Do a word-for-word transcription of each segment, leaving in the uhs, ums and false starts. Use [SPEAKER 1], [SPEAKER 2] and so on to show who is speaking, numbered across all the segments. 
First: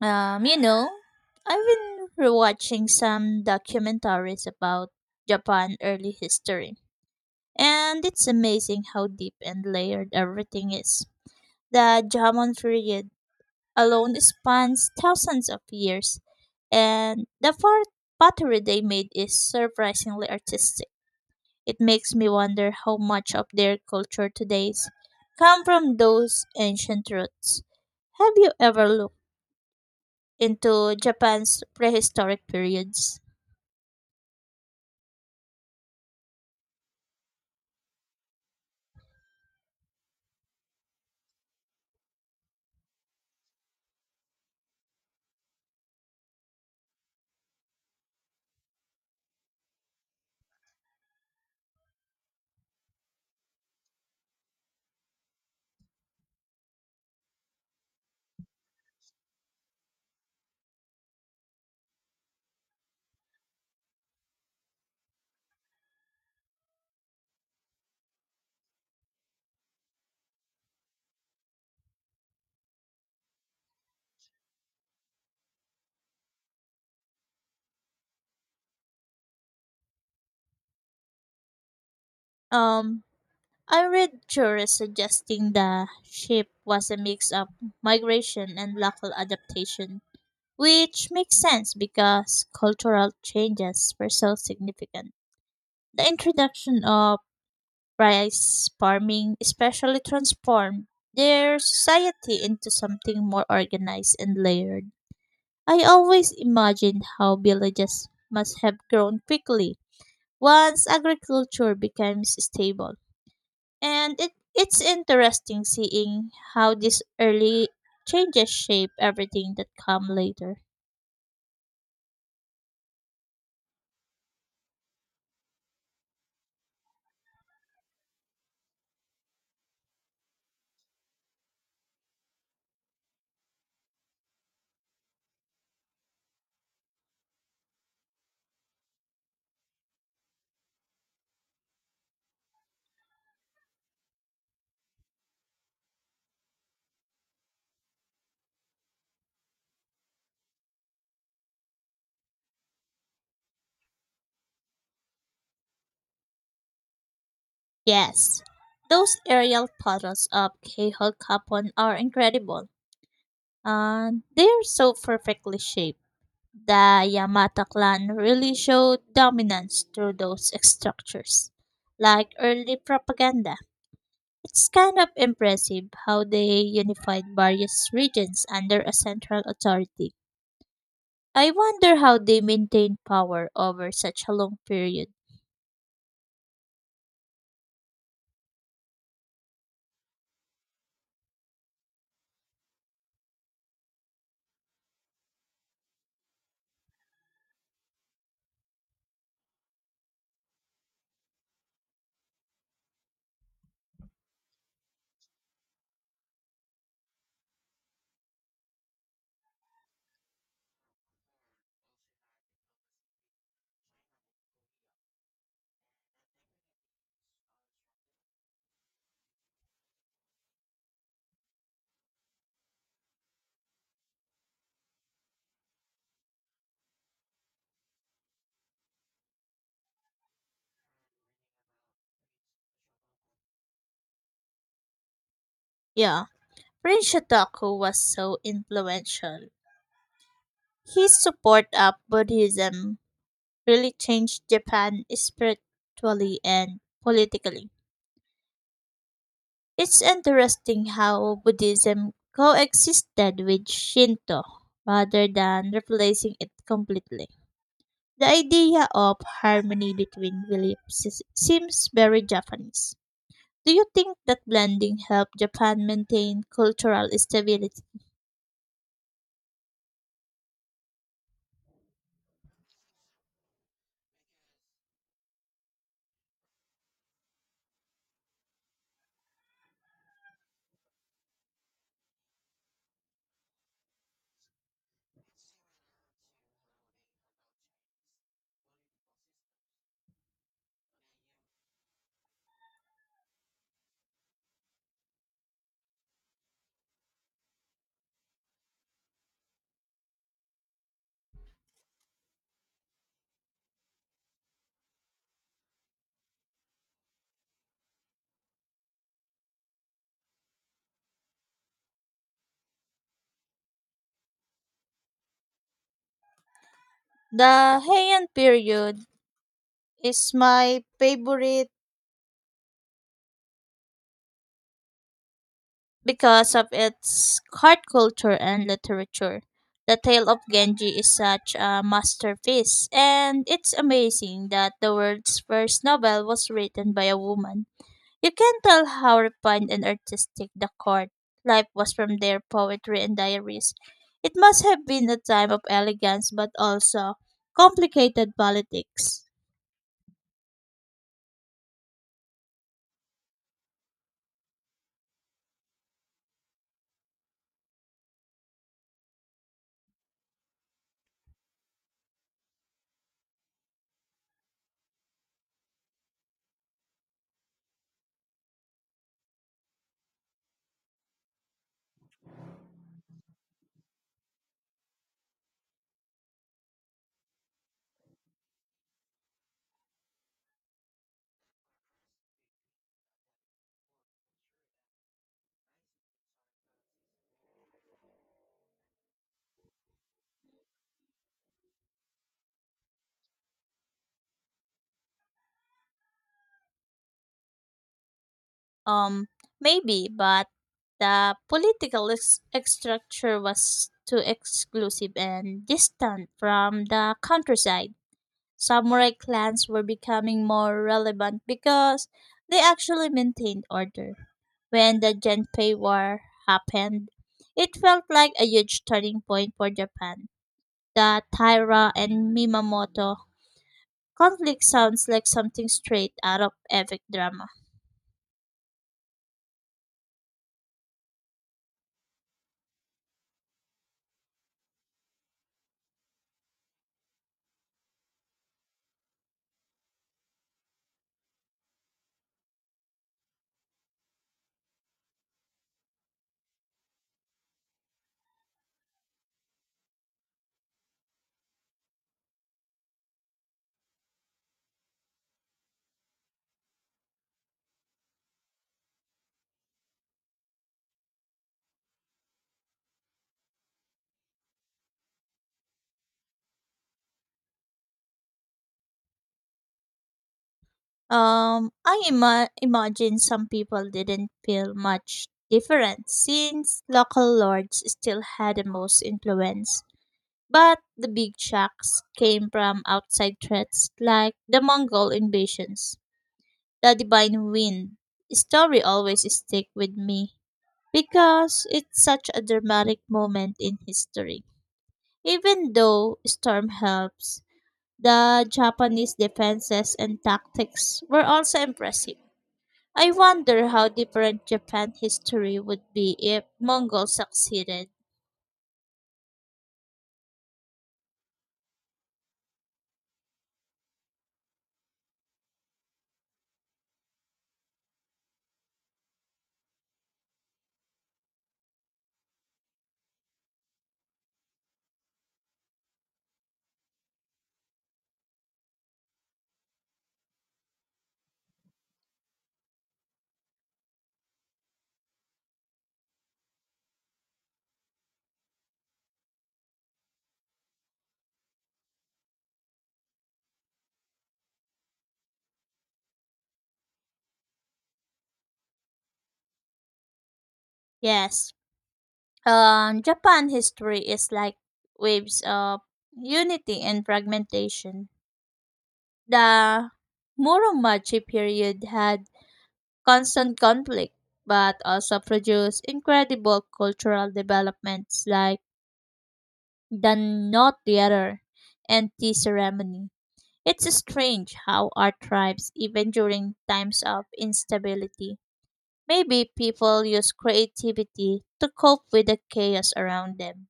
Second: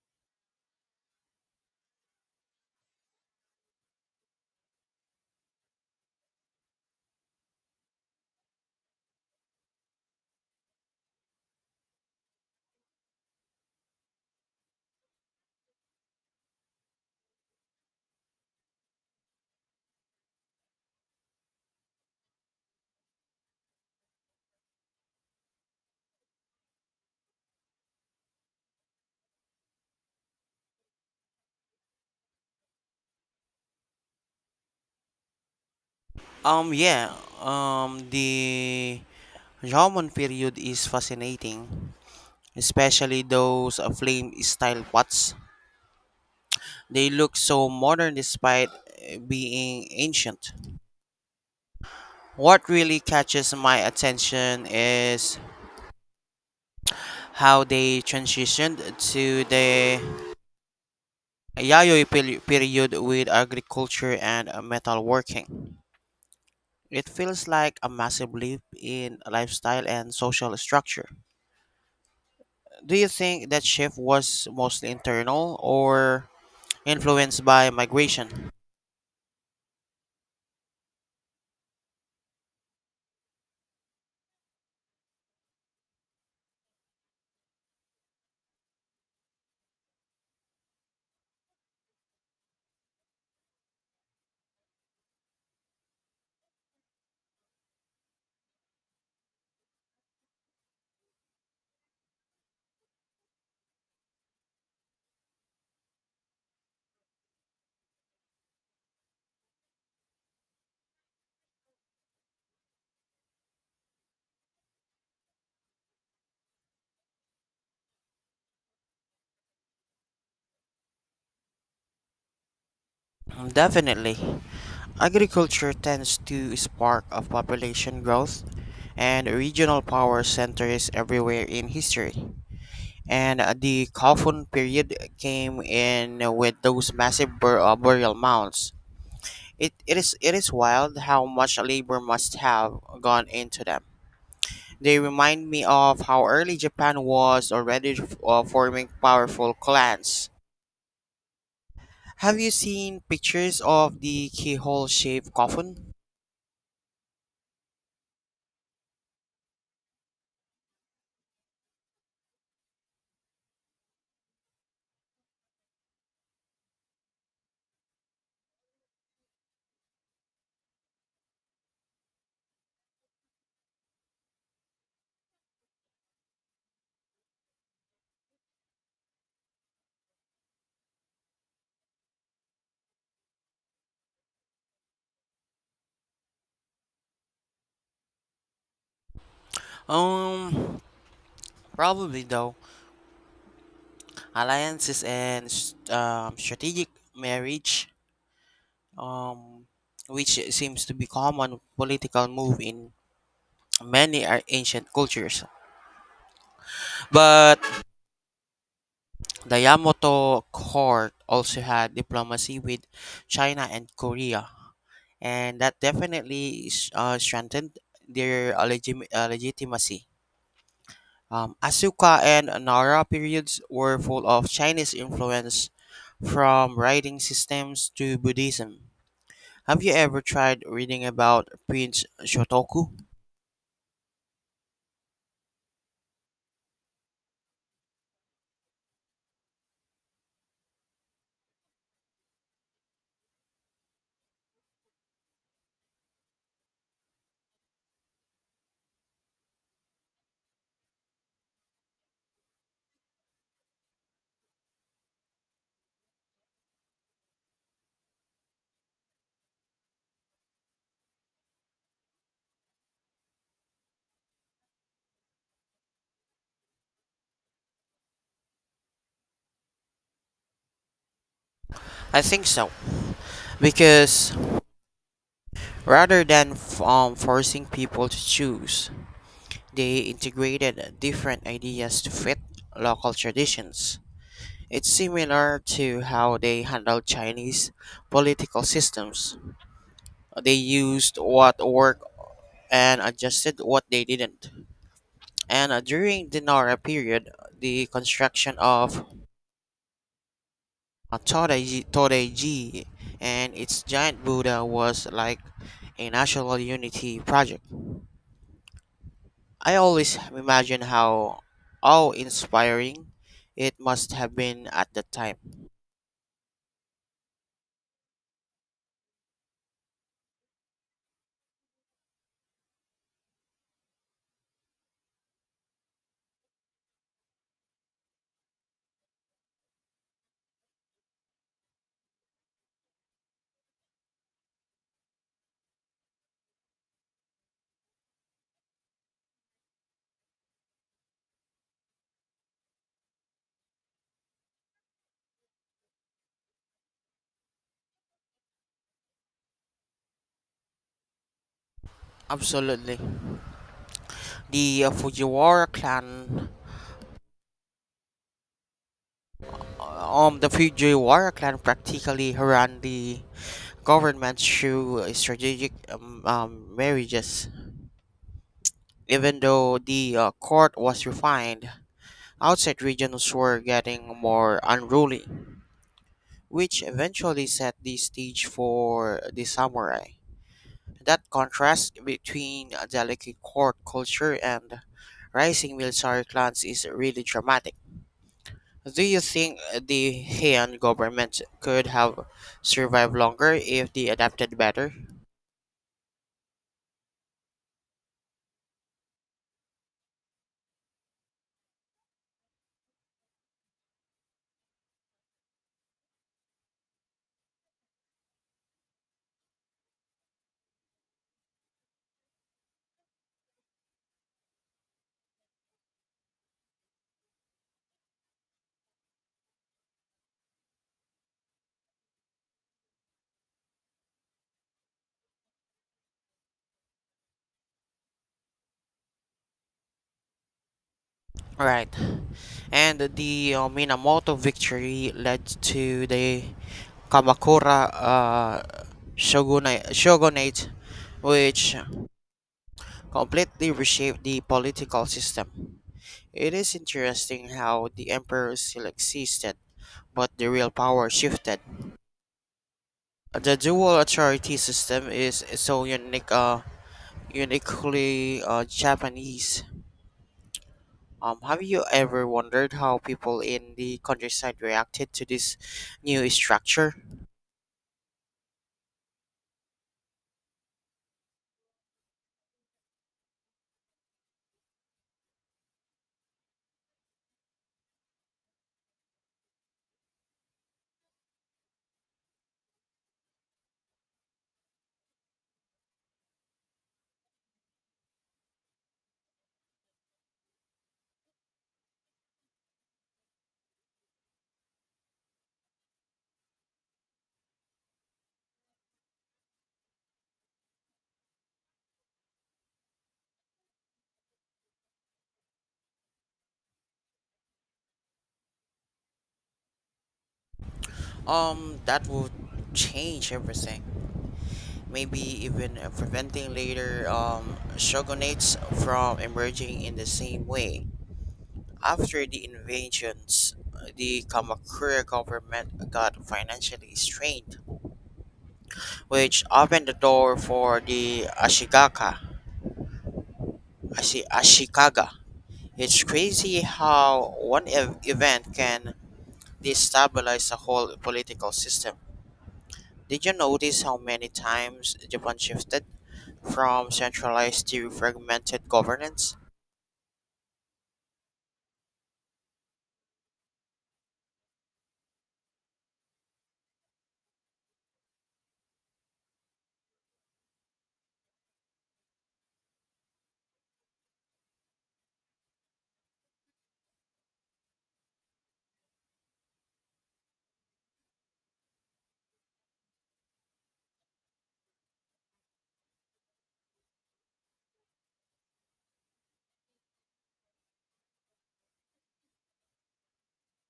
[SPEAKER 1] Um, you know, I've been rewatching some documentaries about Japan early history, and it's amazing how deep and layered everything is. The Jomon period alone spans thousands of years, and the fort pottery they made is surprisingly artistic. It makes me wonder how much of their culture today's come from those ancient roots. Have you ever into Japan's prehistoric periods?
[SPEAKER 2] Um, yeah, um, the Roman period is fascinating, especially those uh, flame style pots. They look so modern despite uh, being ancient. What really catches my attention is how they transitioned to the Yayoi peri- period with agriculture and uh, metalworking. It feels like a massive leap in lifestyle and social structure. Do you think that shift was mostly internal or influenced by migration?
[SPEAKER 1] Um, I read tourists suggesting the ship was a mix of migration and local adaptation, which makes sense because cultural changes were so significant. The introduction of rice farming especially transformed their society into something more organized and layered. I always imagined how villages must have grown quickly once agriculture becomes stable. And it, it's interesting seeing how these early changes shape everything that come later.
[SPEAKER 2] Mm, definitely. Agriculture tends to spark of population growth, and regional power centers everywhere in history. And uh, the Kofun period came in with those massive bur- uh, burial mounds. It, it is it is wild how much labor must have gone into them. They remind me of how early Japan was already uh, forming powerful clans. Have you seen pictures of the keyhole shaped coffin?
[SPEAKER 1] Yes, those aerial photos of Kehol Kapon are incredible. And they're so perfectly shaped. The Yamata clan really showed dominance through those structures, like early propaganda. It's kind of impressive how they unified various regions under a central authority. I wonder how they maintained power over such a long period.
[SPEAKER 2] Um, probably though. Alliances and s- um, strategic marriage, um, which seems to be common political move in many ar- ancient cultures. But the Yamato court also had diplomacy with China and Korea. And that definitely s- uh, strengthened their uh, legim- uh, legitimacy. Um, Asuka and Nara periods were full of Chinese influence, from writing systems to Buddhism. Have you ever tried reading about Prince Shotoku?
[SPEAKER 1] Yeah, Prince Shotaku was so influential. His support of Buddhism really changed Japan spiritually and politically. It's interesting how Buddhism coexisted with Shinto rather than replacing it completely. The idea of harmony between beliefs s- seems very Japanese. Do you think that blending helped Japan maintain cultural stability?
[SPEAKER 2] I think so, because rather than f- um, forcing people to choose, they integrated different ideas to fit local traditions. It's similar to how they handled Chinese political systems. They used what worked and adjusted what they didn't. And uh, during the Nara period, the construction of uh, Todaiji Todaiji and its giant Buddha was like a national unity project. I always imagine how awe-inspiring it must have been at the time.
[SPEAKER 1] The Heian period is my favorite because of its art culture and literature. The Tale of Genji is such a masterpiece, and it's amazing that the world's first novel was written by a woman. You can tell how refined and artistic the court life was from their poetry and diaries. It must have been a time of elegance but also complicated politics.
[SPEAKER 2] Absolutely. The uh, Fujiwara clan Uh, Um, the Fujiwara clan practically ran the government through strategic um, um, marriages. Even though the uh, court was refined, outside regions were getting more unruly, which eventually set the stage for the samurai. That contrast between a delicate court culture and rising military clans is really dramatic. Do you think the Heian government could have survived longer if they adapted better?
[SPEAKER 1] Um, Maybe, but the political ex- structure was too exclusive and distant from the countryside. Samurai clans were becoming more relevant because they actually maintained order. When the Genpei War happened, it felt like a huge turning point for Japan. The Taira and Mimamoto conflict sounds like something straight out of epic drama.
[SPEAKER 2] Right. And the uh, Minamoto victory led to the Kamakura uh, shogunate, shogunate, which completely reshaped the political system. It is interesting how the emperor still existed, but the real power shifted. The dual authority system is so unique. Uh, uniquely uh, Japanese. Um, have you ever wondered how people in the countryside reacted to this new structure?
[SPEAKER 1] Um, I ima- imagine some people didn't feel much different since local lords still had the most influence. But the big shocks came from outside threats like the Mongol invasions. The Divine Wind story always stick with me because it's such a dramatic moment in history. Even though storm helps, the Japanese defenses and tactics were also impressive. I wonder how different Japan history would be if Mongols succeeded.
[SPEAKER 2] Um, that would change everything. Maybe even uh, preventing later um, shogunates from emerging in the same way. After the invasions, the Kamakura government got financially strained, which opened the door for the Ashigaka, Ashi- Ashikaga. It's crazy how one ev- event can destabilize a whole political system. Did you notice how many times Japan shifted from centralized to fragmented governance?
[SPEAKER 1] Yes. Um, Japan history is like waves of unity and fragmentation. The Muromachi period had constant conflict, but also produced incredible cultural developments like the Knot Theater and tea ceremony. It's strange how art thrives even during times of instability. Maybe people use creativity to cope with the chaos around them.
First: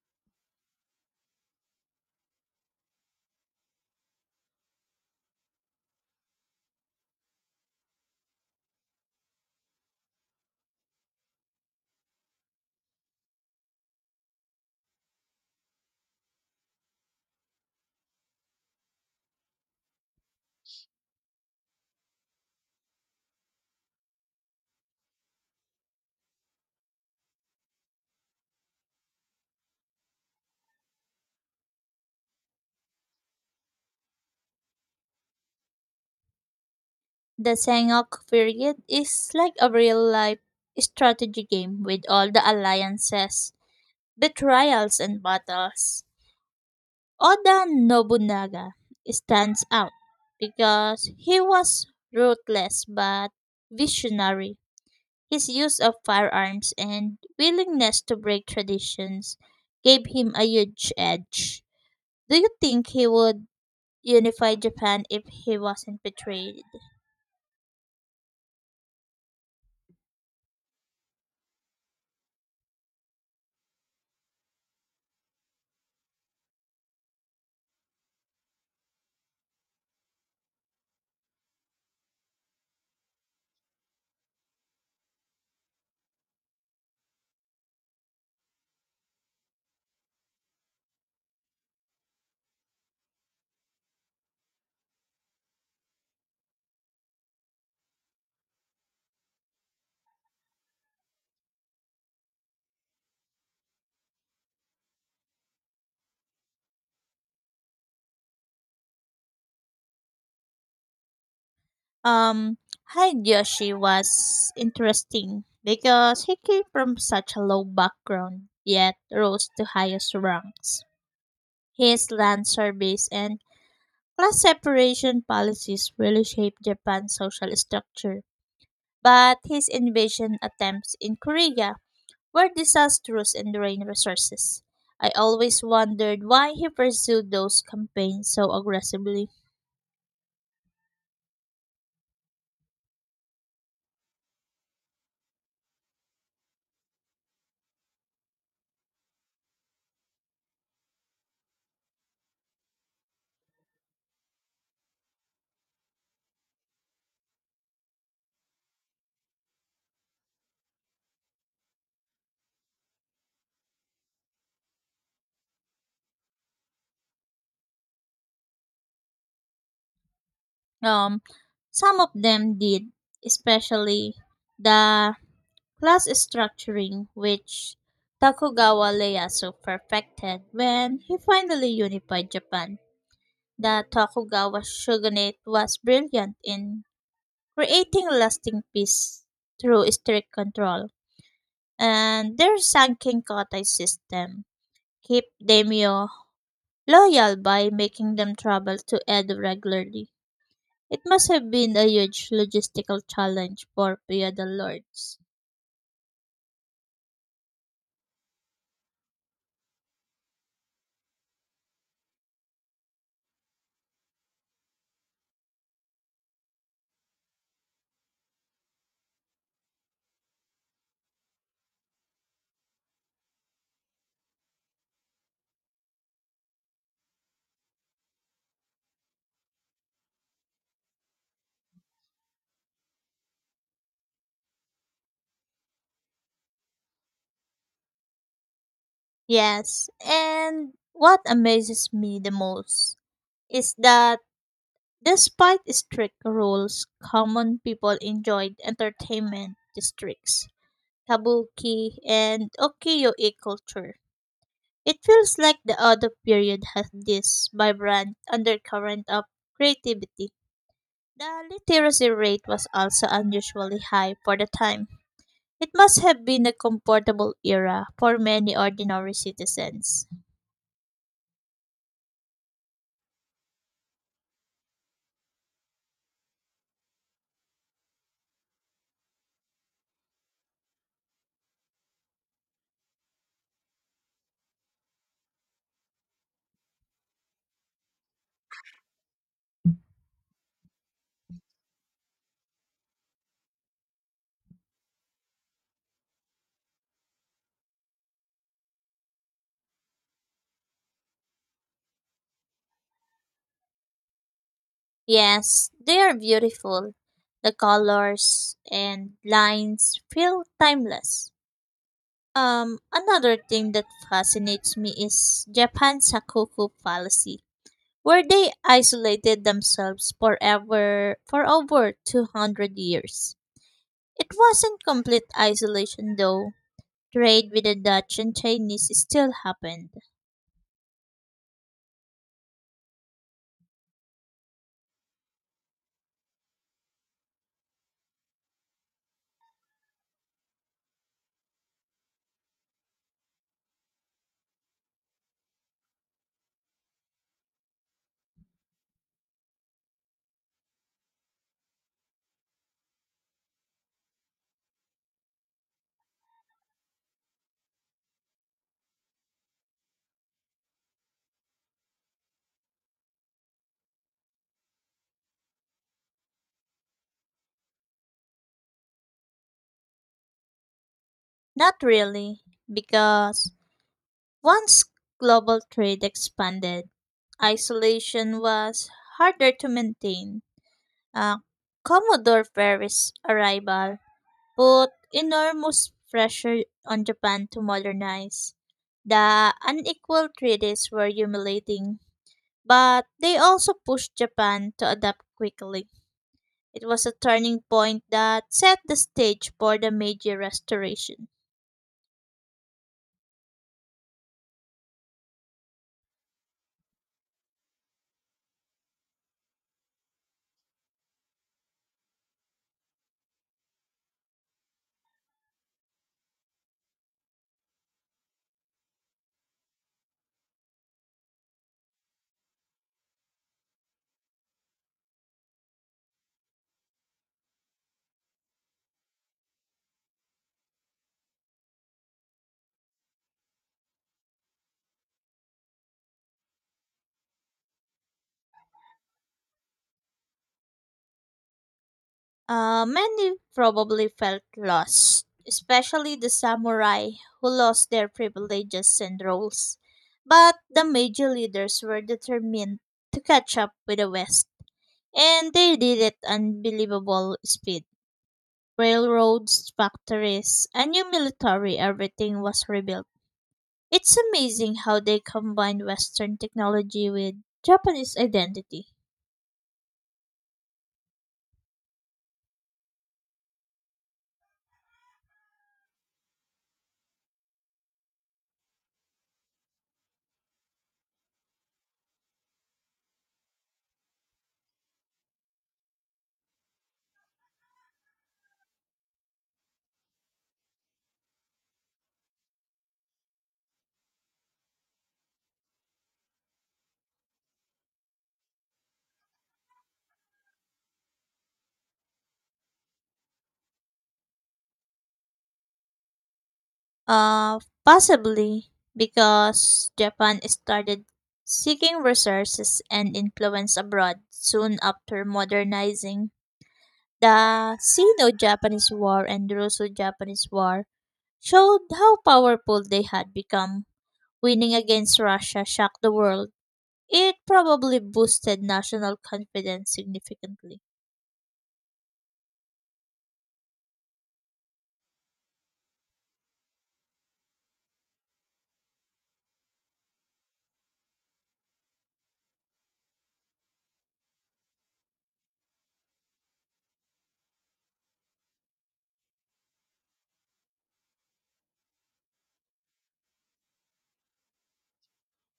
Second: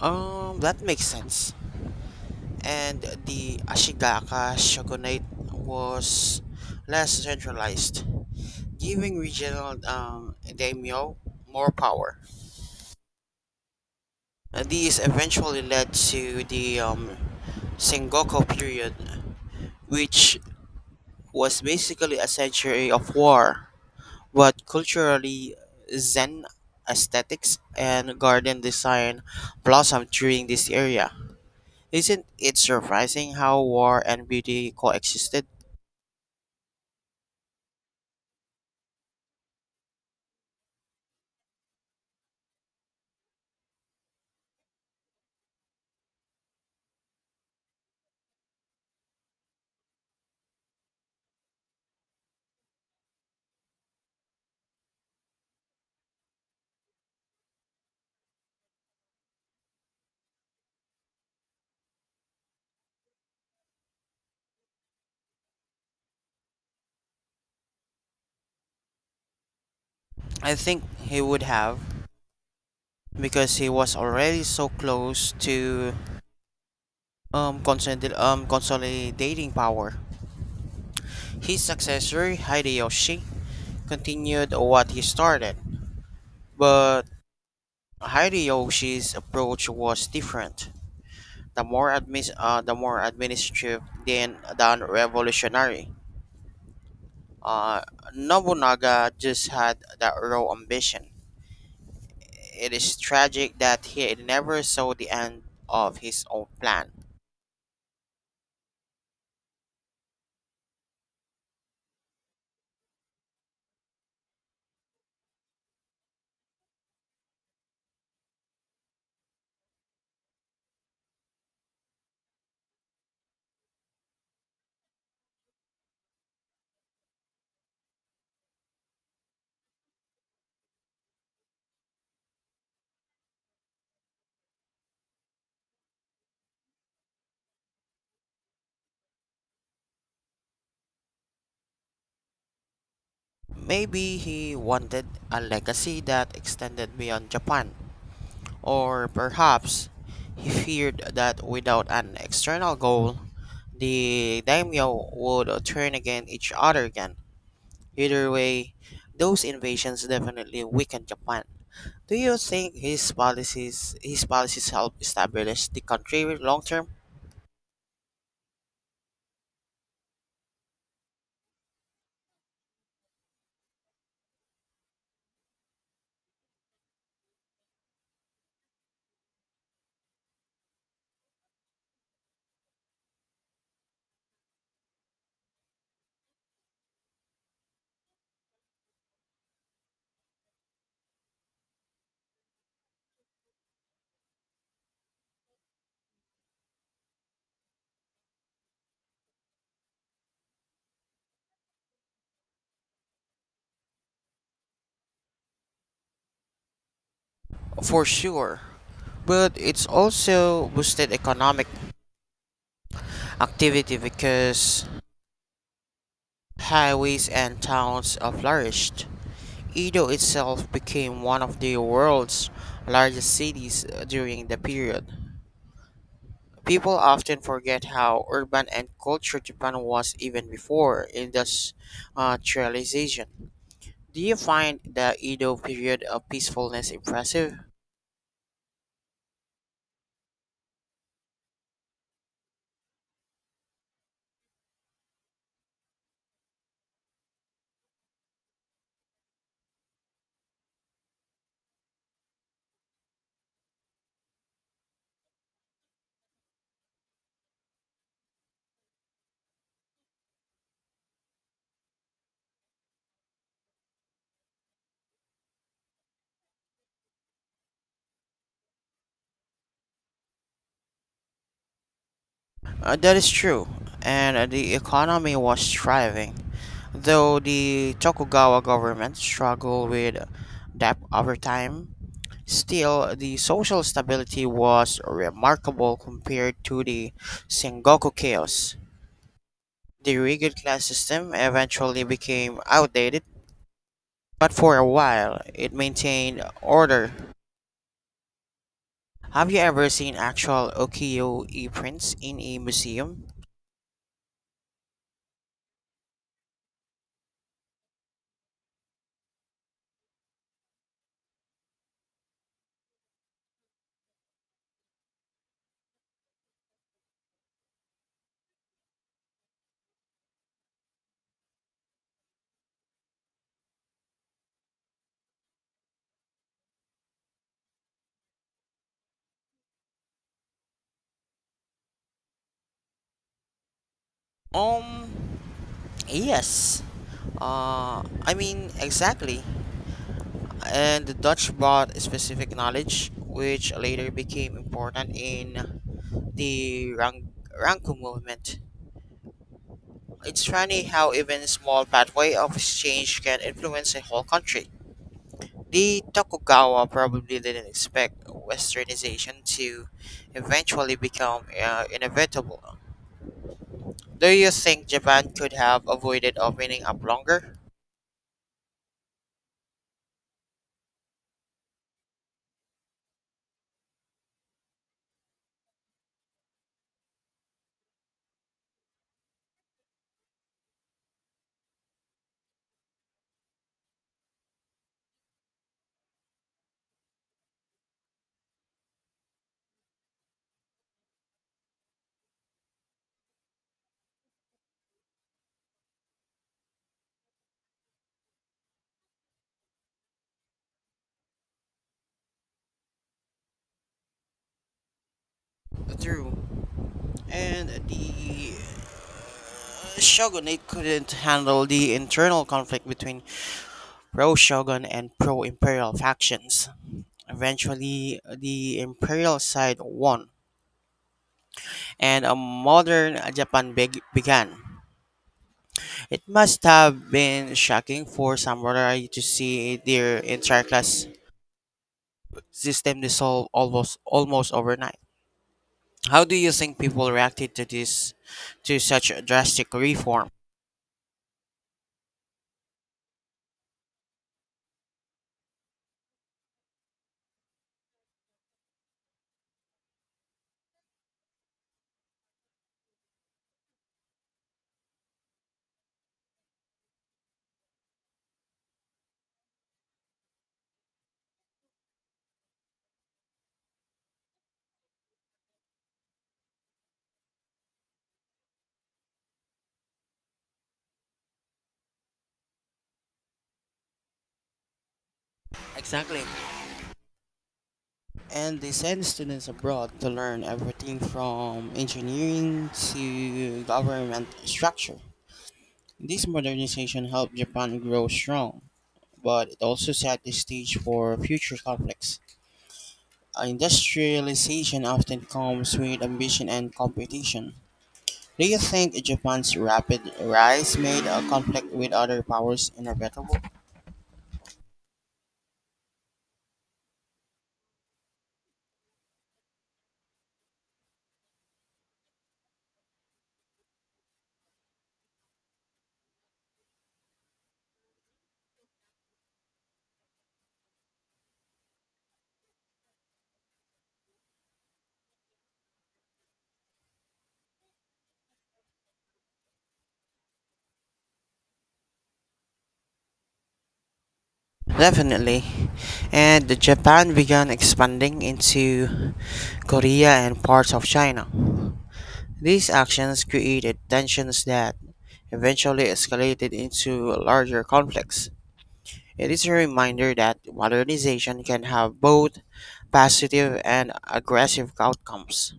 [SPEAKER 2] Um, that makes sense. And the Ashigaka shogunate was less centralized, giving regional um, daimyo more power. And these eventually led to the um, Sengoku period, which was basically a century of war, but culturally, Zen aesthetics and garden design blossomed during this era. Isn't it surprising how war and beauty coexisted?
[SPEAKER 1] The Sangok period is like a real life strategy game with all the alliances, betrayals, and battles. Oda Nobunaga stands out because he was ruthless but visionary. His use of firearms and willingness to break traditions gave him a huge edge. Do you think he would unify Japan if he wasn't betrayed?
[SPEAKER 2] I think he would have because he was already so close to um, consolid- um, consolidating power. His successor, Hideyoshi, continued what he started, but Hideyoshi's approach was different. The more admis- uh, the more administrative than than revolutionary. Uh, Nobunaga just had that raw ambition. It is tragic that he never saw the end of his own plan.
[SPEAKER 1] Um, Hideyoshi was interesting because he came from such a low background yet rose to highest ranks. His land service and class separation policies really shaped Japan's social structure, but his invasion attempts in Korea were disastrous and drained resources. I always wondered why he pursued those campaigns so aggressively.
[SPEAKER 2] Maybe he wanted a legacy that extended beyond Japan, or perhaps he feared that without an external goal, the daimyo would turn against each other again. Either way, those invasions definitely weakened Japan. Do you think his policies his policies helped establish the country long term?
[SPEAKER 1] Um, some of them did, especially the class structuring, which Tokugawa Ieyasu perfected when he finally unified Japan. The Tokugawa shogunate was brilliant in creating lasting peace through strict control, and their Sankin Kotai system kept daimyo loyal by making them travel to Edo regularly. It must have been a huge logistical challenge for Pia del Lords.
[SPEAKER 2] For sure. But it's also boosted economic activity because highways and towns uh, flourished. Edo itself became one of the world's largest cities uh, during the period. People often forget how urban and cultural Japan was even before industrialization. Do you find the Edo period of peacefulness impressive?
[SPEAKER 1] Yes, and what amazes me the most is that despite strict rules, common people enjoyed entertainment districts, kabuki, and ukiyo-e culture. It feels like the Odo period has this vibrant undercurrent of creativity. The literacy rate was also unusually high for the time. It must have been a comfortable era for many ordinary citizens.
[SPEAKER 2] Uh, that is true, and the economy was thriving, though the Tokugawa government struggled with debt over time. Still, the social stability was remarkable compared to the Sengoku chaos. The rigid class system eventually became outdated, but for a while it maintained order. Have you ever seen actual ukiyo-e prints in a museum?
[SPEAKER 1] Yes, they are beautiful. The colors and lines feel timeless. Um, another thing that fascinates me is Japan's Sakoku policy, where they isolated themselves forever for over two hundred years. It wasn't complete isolation though. Trade with the Dutch and Chinese still happened?
[SPEAKER 2] Um, yes. Uh, I mean, exactly. And the Dutch brought specific knowledge, which later became important in the Rang- Rangko movement. It's funny how even small pathway of exchange can influence a whole country. The Tokugawa probably didn't expect westernization to eventually become uh, inevitable. Do you think Japan could have avoided opening up longer?
[SPEAKER 1] Not really, because once global trade expanded, isolation was harder to maintain. Uh, Commodore Perry's arrival put enormous pressure on Japan to modernize. The unequal treaties were humiliating, but they also pushed Japan to adapt quickly. It was a turning point that set the stage for the Meiji Restoration.
[SPEAKER 2] True. And the uh, shogunate couldn't handle the internal conflict between pro shogun and pro imperial factions. Eventually, the imperial side won, and a modern Japan beg- began. It must have been shocking for samurai to see their entire class system dissolve almost almost overnight. How do you think people reacted to this to such a drastic reform?
[SPEAKER 1] Uh, many probably felt lost, especially the samurai who lost their privileges and roles. But the Meiji leaders were determined to catch up with the West, and they did it unbelievable speed. Railroads, factories, a new military, everything was rebuilt. It's amazing how they combined Western technology with Japanese identity.
[SPEAKER 2] Exactly. And they send students abroad to learn everything from engineering to government structure. This modernization helped Japan grow strong, but it also set the stage for future conflicts. Industrialization often comes with ambition and competition. Do you think Japan's rapid rise made a conflict with other powers inevitable?
[SPEAKER 1] Uh, possibly because Japan started seeking resources and influence abroad soon after modernizing. The Sino Japanese War and Russo Japanese War showed how powerful they had become. Winning against Russia shocked the world. It probably boosted national confidence significantly.
[SPEAKER 2] Definitely. And Japan began expanding into Korea and parts of China. These actions created tensions that eventually escalated into larger conflicts. It is a reminder that modernization can have both positive and aggressive outcomes.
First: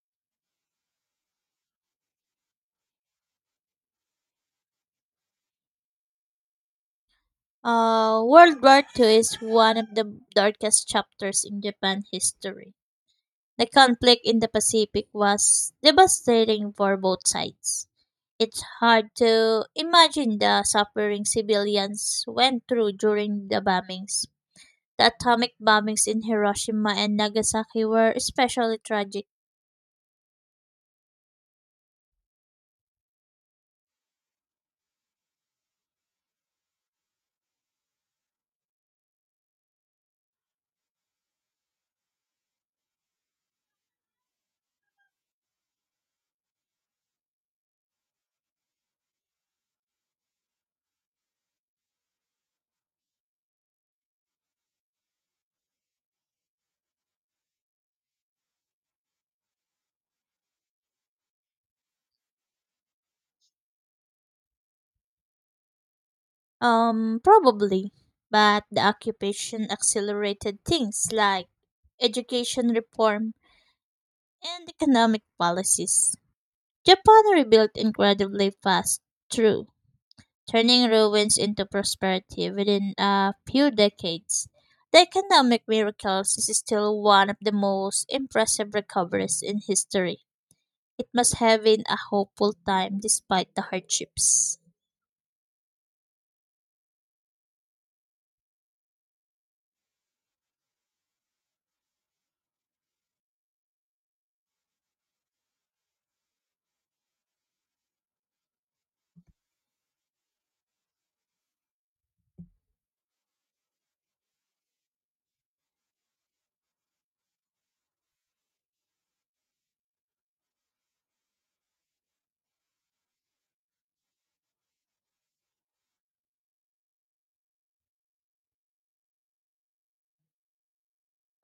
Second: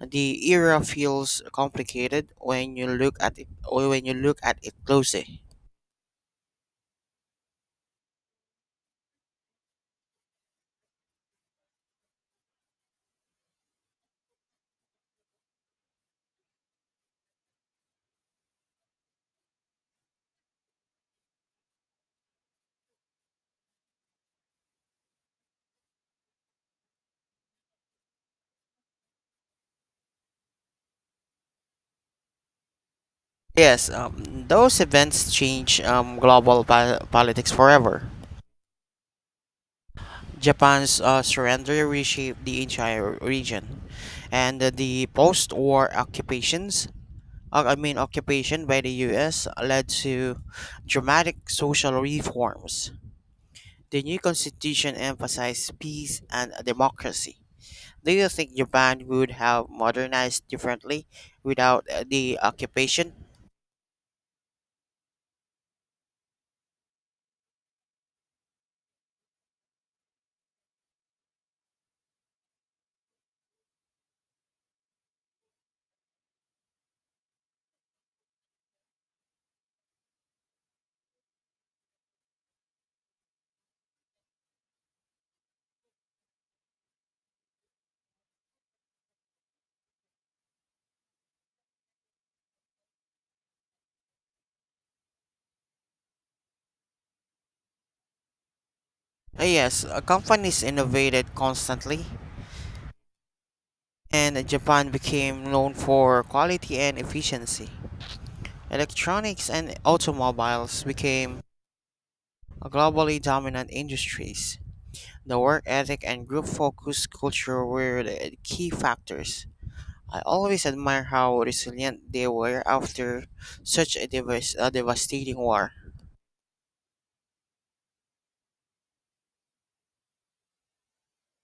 [SPEAKER 2] The era feels complicated when you look at it or when you look at it closely.
[SPEAKER 1] Uh, World War I I is one of the darkest chapters in Japan history. The conflict in the Pacific was devastating for both sides. It's hard to imagine the suffering civilians went through during the bombings. The atomic bombings in Hiroshima and Nagasaki were especially tragic.
[SPEAKER 2] Yes, um, those events change um, global po- politics forever. Japan's uh, surrender reshaped the entire region, and the post-war occupations, uh, I mean occupation by the U S led to dramatic social reforms. The new constitution emphasized peace and democracy. Do you think Japan would have modernized differently without uh, the occupation?
[SPEAKER 1] Um, probably. But the occupation accelerated things like education reform and economic policies. Japan rebuilt incredibly fast, true turning ruins into prosperity within a few decades. The economic miracles is still one of the most impressive recoveries in history. It must have been a hopeful time despite the hardships.
[SPEAKER 2] Uh, Yes, uh, companies innovated constantly, and Japan became known for quality and efficiency. Electronics and automobiles became a globally dominant industries. The work ethic and group focus culture were the key factors. I always admire how resilient they were after such a, devas- a devastating war.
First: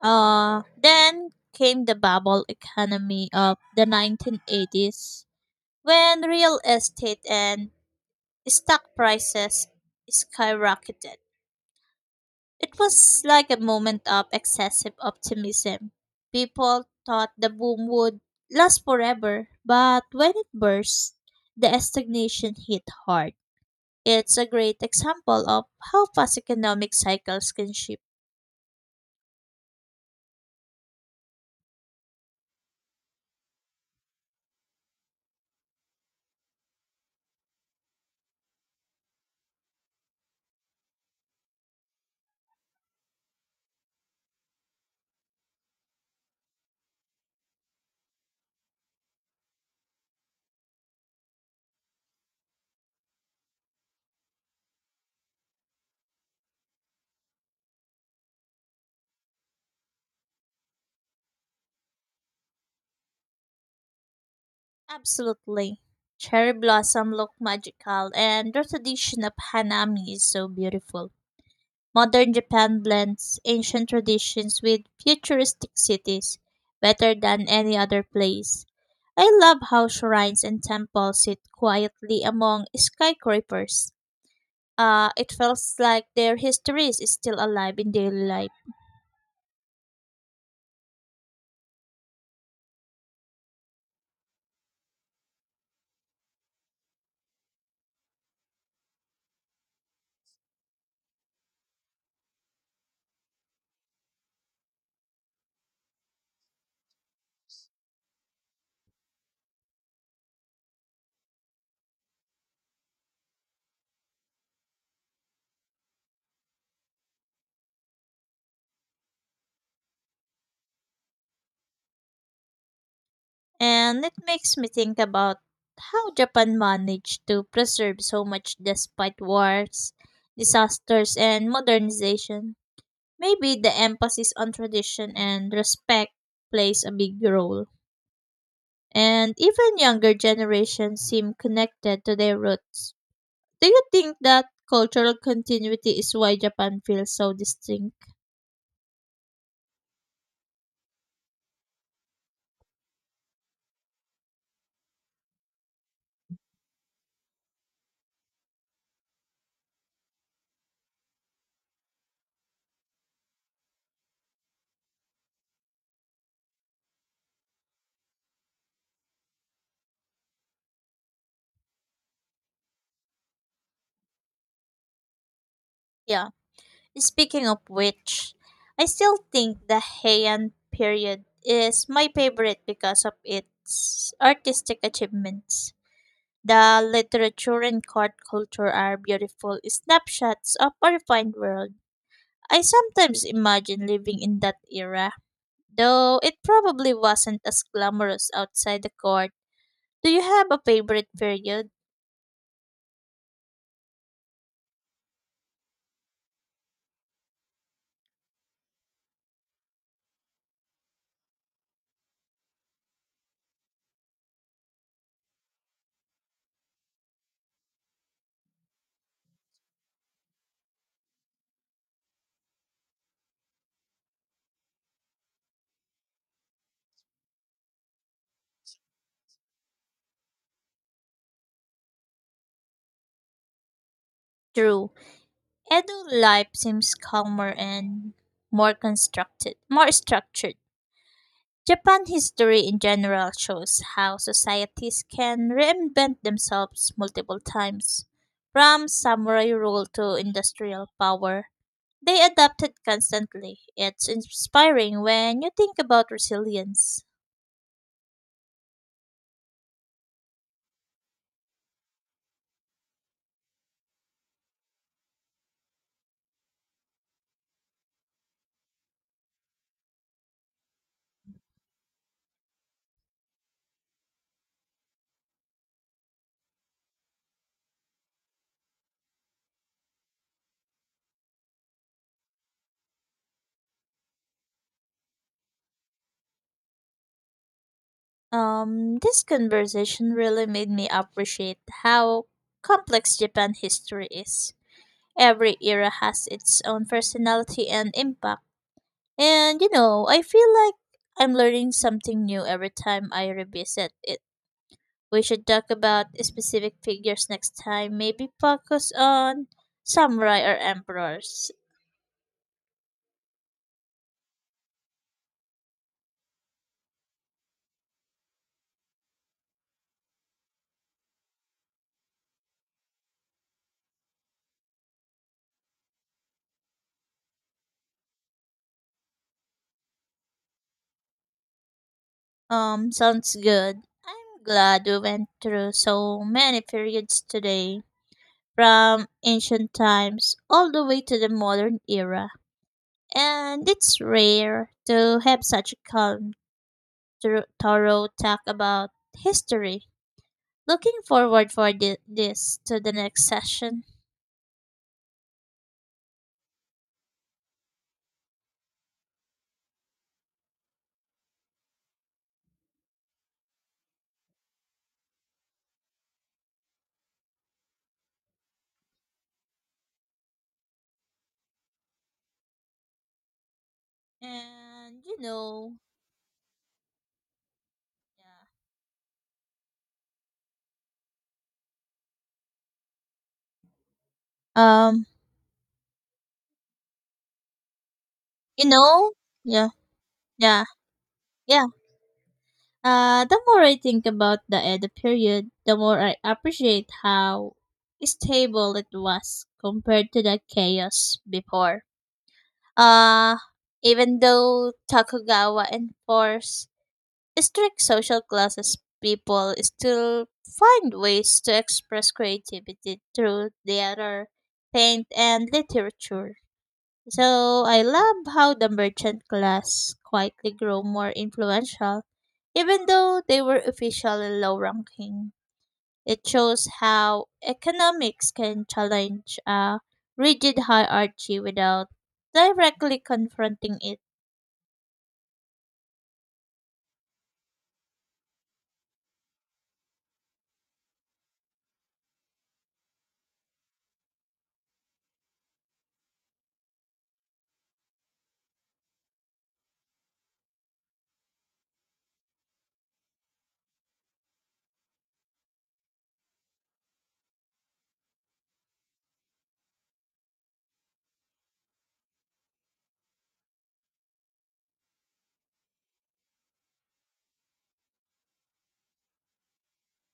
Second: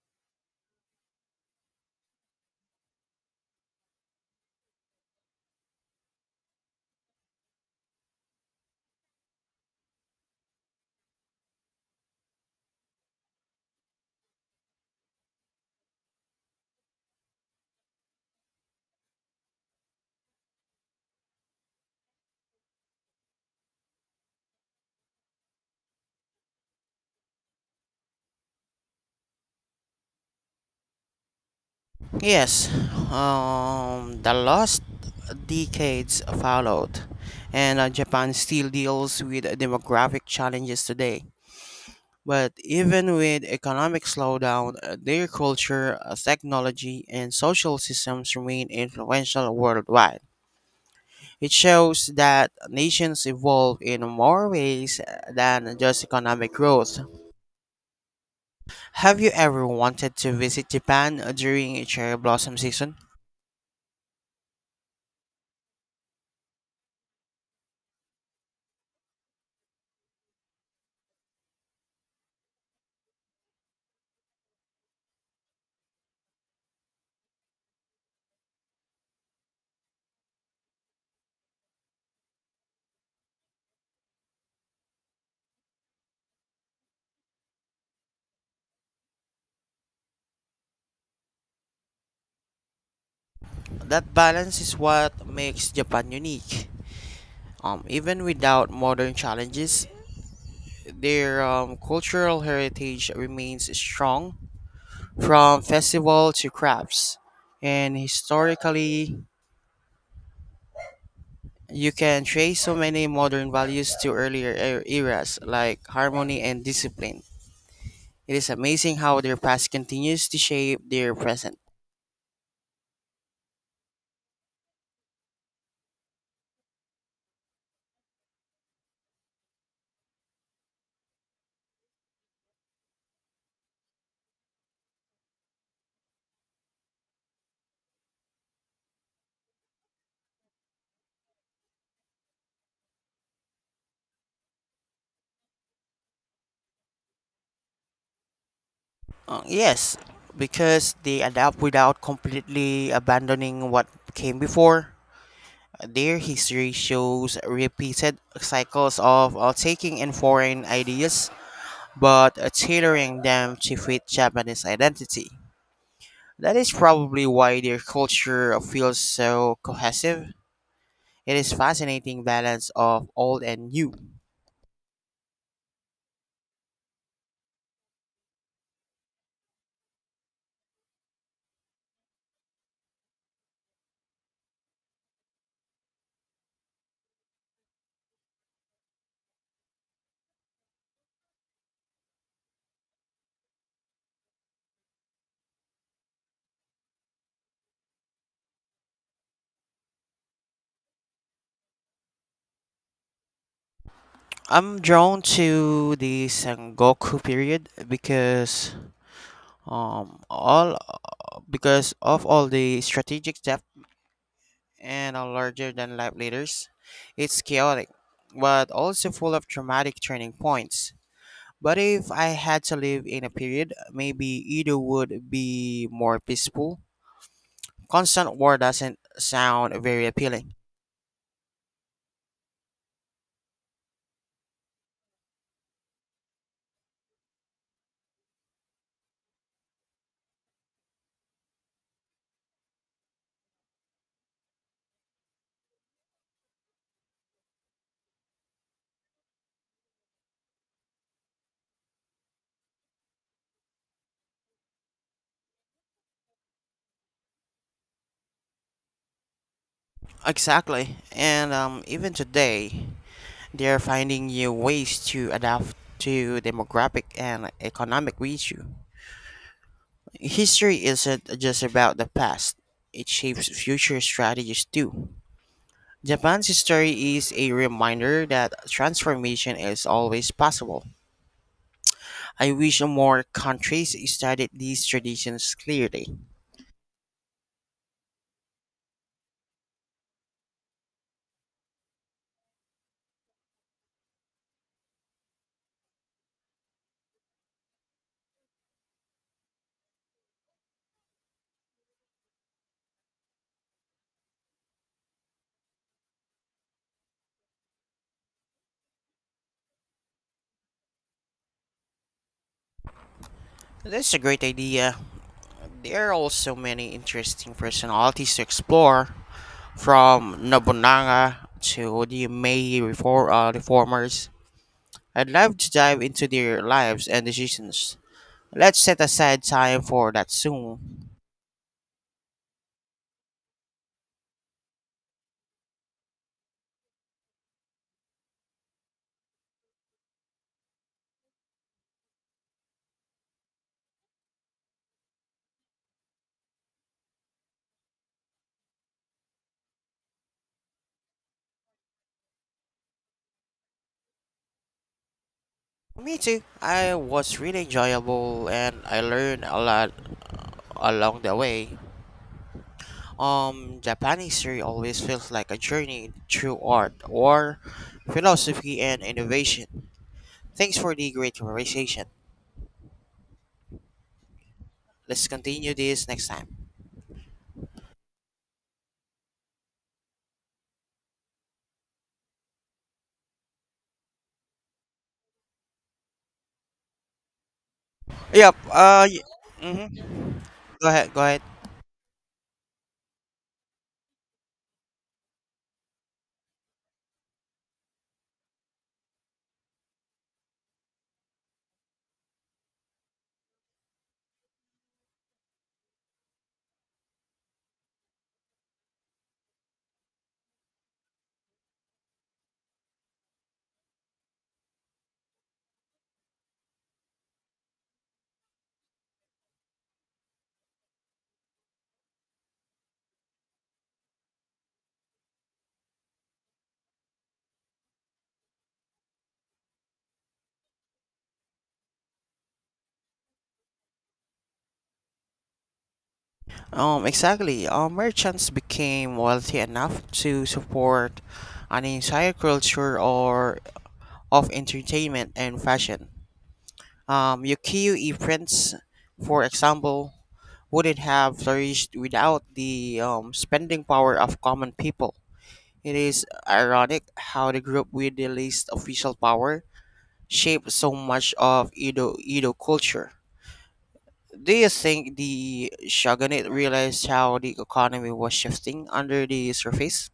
[SPEAKER 1] Uh, then came the bubble economy of the nineteen eighties when real estate and stock prices skyrocketed. It was like a moment of excessive optimism. People thought the boom would last forever, but when it burst, the stagnation hit hard. It's a great example of how fast economic cycles can shift.
[SPEAKER 2] Yes, um, the last decades followed, and uh, Japan still deals with demographic challenges today. But even with economic slowdown, uh, their culture, uh, technology, and social systems remain influential worldwide. It shows that nations evolve in more ways uh, than just economic growth. Have you ever wanted to visit Japan uh, during cherry blossom season?
[SPEAKER 1] Absolutely. Cherry blossom look magical and the tradition of hanami is so beautiful. Modern Japan blends ancient traditions with futuristic cities better than any other place. I love how shrines and temples sit quietly among skyscrapers. Uh, it feels like their history is still alive in daily life.
[SPEAKER 2] That balance is what makes Japan unique. Um, even without modern challenges, their um, cultural heritage remains strong from festival to crafts. And historically, you can trace so many modern values to earlier er- eras like harmony and discipline. It is amazing how their past continues to shape their present.
[SPEAKER 1] And it makes me think about how Japan managed to preserve so much despite wars, disasters, and modernization. Maybe the emphasis on tradition and respect plays a big role. And even younger generations seem connected to their roots. Do you think that cultural continuity is why Japan feels so distinct?
[SPEAKER 2] Uh, yes, because they adapt without completely abandoning what came before. Their history shows repeated cycles of uh, taking in foreign ideas but uh, tailoring them to fit Japanese identity. That is probably why their culture feels so cohesive. It is fascinating balance of old and new.
[SPEAKER 1] Yeah. Speaking of which, I still think the Heian period is my favorite because of its artistic achievements. The literature and court culture are beautiful snapshots of a refined world. I sometimes imagine living in that era, though it probably wasn't as glamorous outside the court. Do you have a favorite period?
[SPEAKER 2] I'm drawn to the Sengoku period because um all because of all the strategic depth and are larger than life leaders. It's chaotic, but also full of dramatic turning points. But if I had to live in a period, maybe either would be more peaceful. Constant war doesn't sound very appealing.
[SPEAKER 1] True. Edo life seems calmer and more constructed, more structured. Japan history in general shows how societies can reinvent themselves multiple times. From samurai rule to industrial power, they adapted constantly. It's inspiring when you think about resilience.
[SPEAKER 2] Exactly. And um, even today, they're finding new ways to adapt to demographic and economic issue. History isn't just about the past, it shapes future strategies too. Japan's history is a reminder that transformation is always possible. I wish more countries studied these traditions clearly.
[SPEAKER 1] Um, this conversation really made me appreciate how complex Japan history is. Every era has its own personality and impact. And you know, I feel like I'm learning something new every time I revisit it. We should talk about specific figures next time, maybe focus on samurai or emperors.
[SPEAKER 2] That's a great idea. There are also many interesting personalities to explore, from Nobunaga to the Meiji refor- uh, reformers. I'd love to dive into their lives and decisions. Let's set aside time for that soon.
[SPEAKER 1] Um, sounds good. I'm glad we went through so many periods today, from ancient times all the way to the modern era. And it's rare to have such a calm, thro- thorough talk about history. Looking forward for thi- this to the next session.
[SPEAKER 2] Me too. I was really enjoyable and I learned a lot along the way. Um, Japanese history always feels like a journey through art or philosophy and innovation. Thanks for the great conversation.
[SPEAKER 1] And you
[SPEAKER 2] Let's continue
[SPEAKER 1] know,
[SPEAKER 2] this next time.
[SPEAKER 1] yeah. Um,
[SPEAKER 2] Yep.
[SPEAKER 1] you
[SPEAKER 2] Uh.
[SPEAKER 1] know,
[SPEAKER 2] Y-
[SPEAKER 1] yeah,
[SPEAKER 2] mhm.
[SPEAKER 1] yeah,
[SPEAKER 2] Go ahead. Go ahead.
[SPEAKER 1] yeah. Uh, the more I think about the Edo period, the more I appreciate how stable it was compared to the chaos before. Uh, Even though Tokugawa enforced strict social classes people still find ways to express creativity through theater, paint, and literature. So I love how the merchant class quietly grew more influential, even though they were officially low ranking. It shows how economics can challenge a rigid hierarchy without directly confronting it.
[SPEAKER 2] Um, exactly. Uh, merchants became wealthy enough to support an entire culture or of entertainment and fashion. Um, ukiyo-e prints, for example, wouldn't have flourished without the um, spending power of common people. It is ironic how the group with the least official power shaped so much of Edo Edo culture. Do you think the shogunate realized how the economy was shifting under the surface?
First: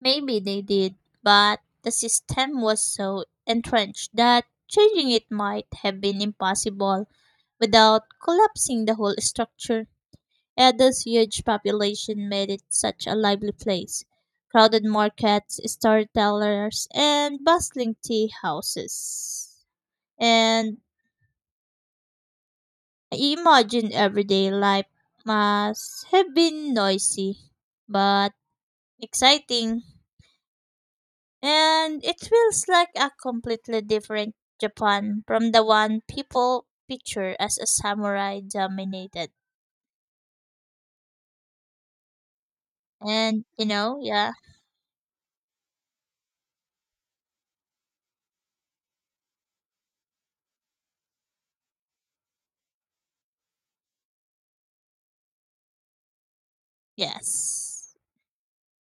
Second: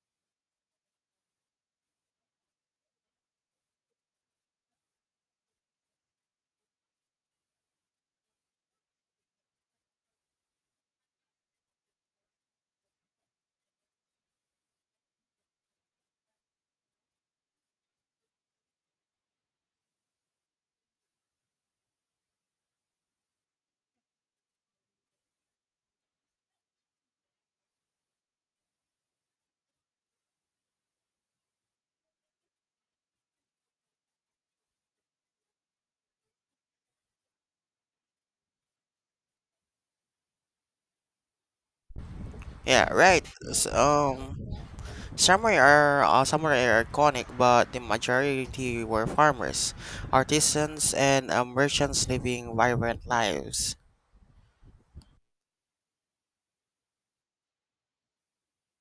[SPEAKER 1] Maybe they did, but the system was so entrenched that changing it might have been impossible without collapsing the whole structure. Edo's huge population made it such a lively place. Crowded markets, storytellers, and bustling tea houses. And I imagine everyday life must have been noisy, but exciting. And it feels like a completely different Japan from the one people picture as a samurai dominated.
[SPEAKER 2] Yeah, right.
[SPEAKER 1] And you
[SPEAKER 2] S
[SPEAKER 1] know, yeah,
[SPEAKER 2] um, samurai are uh, samurai are iconic, but the majority were farmers, artisans, and uh, merchants living vibrant lives.
[SPEAKER 1] yes.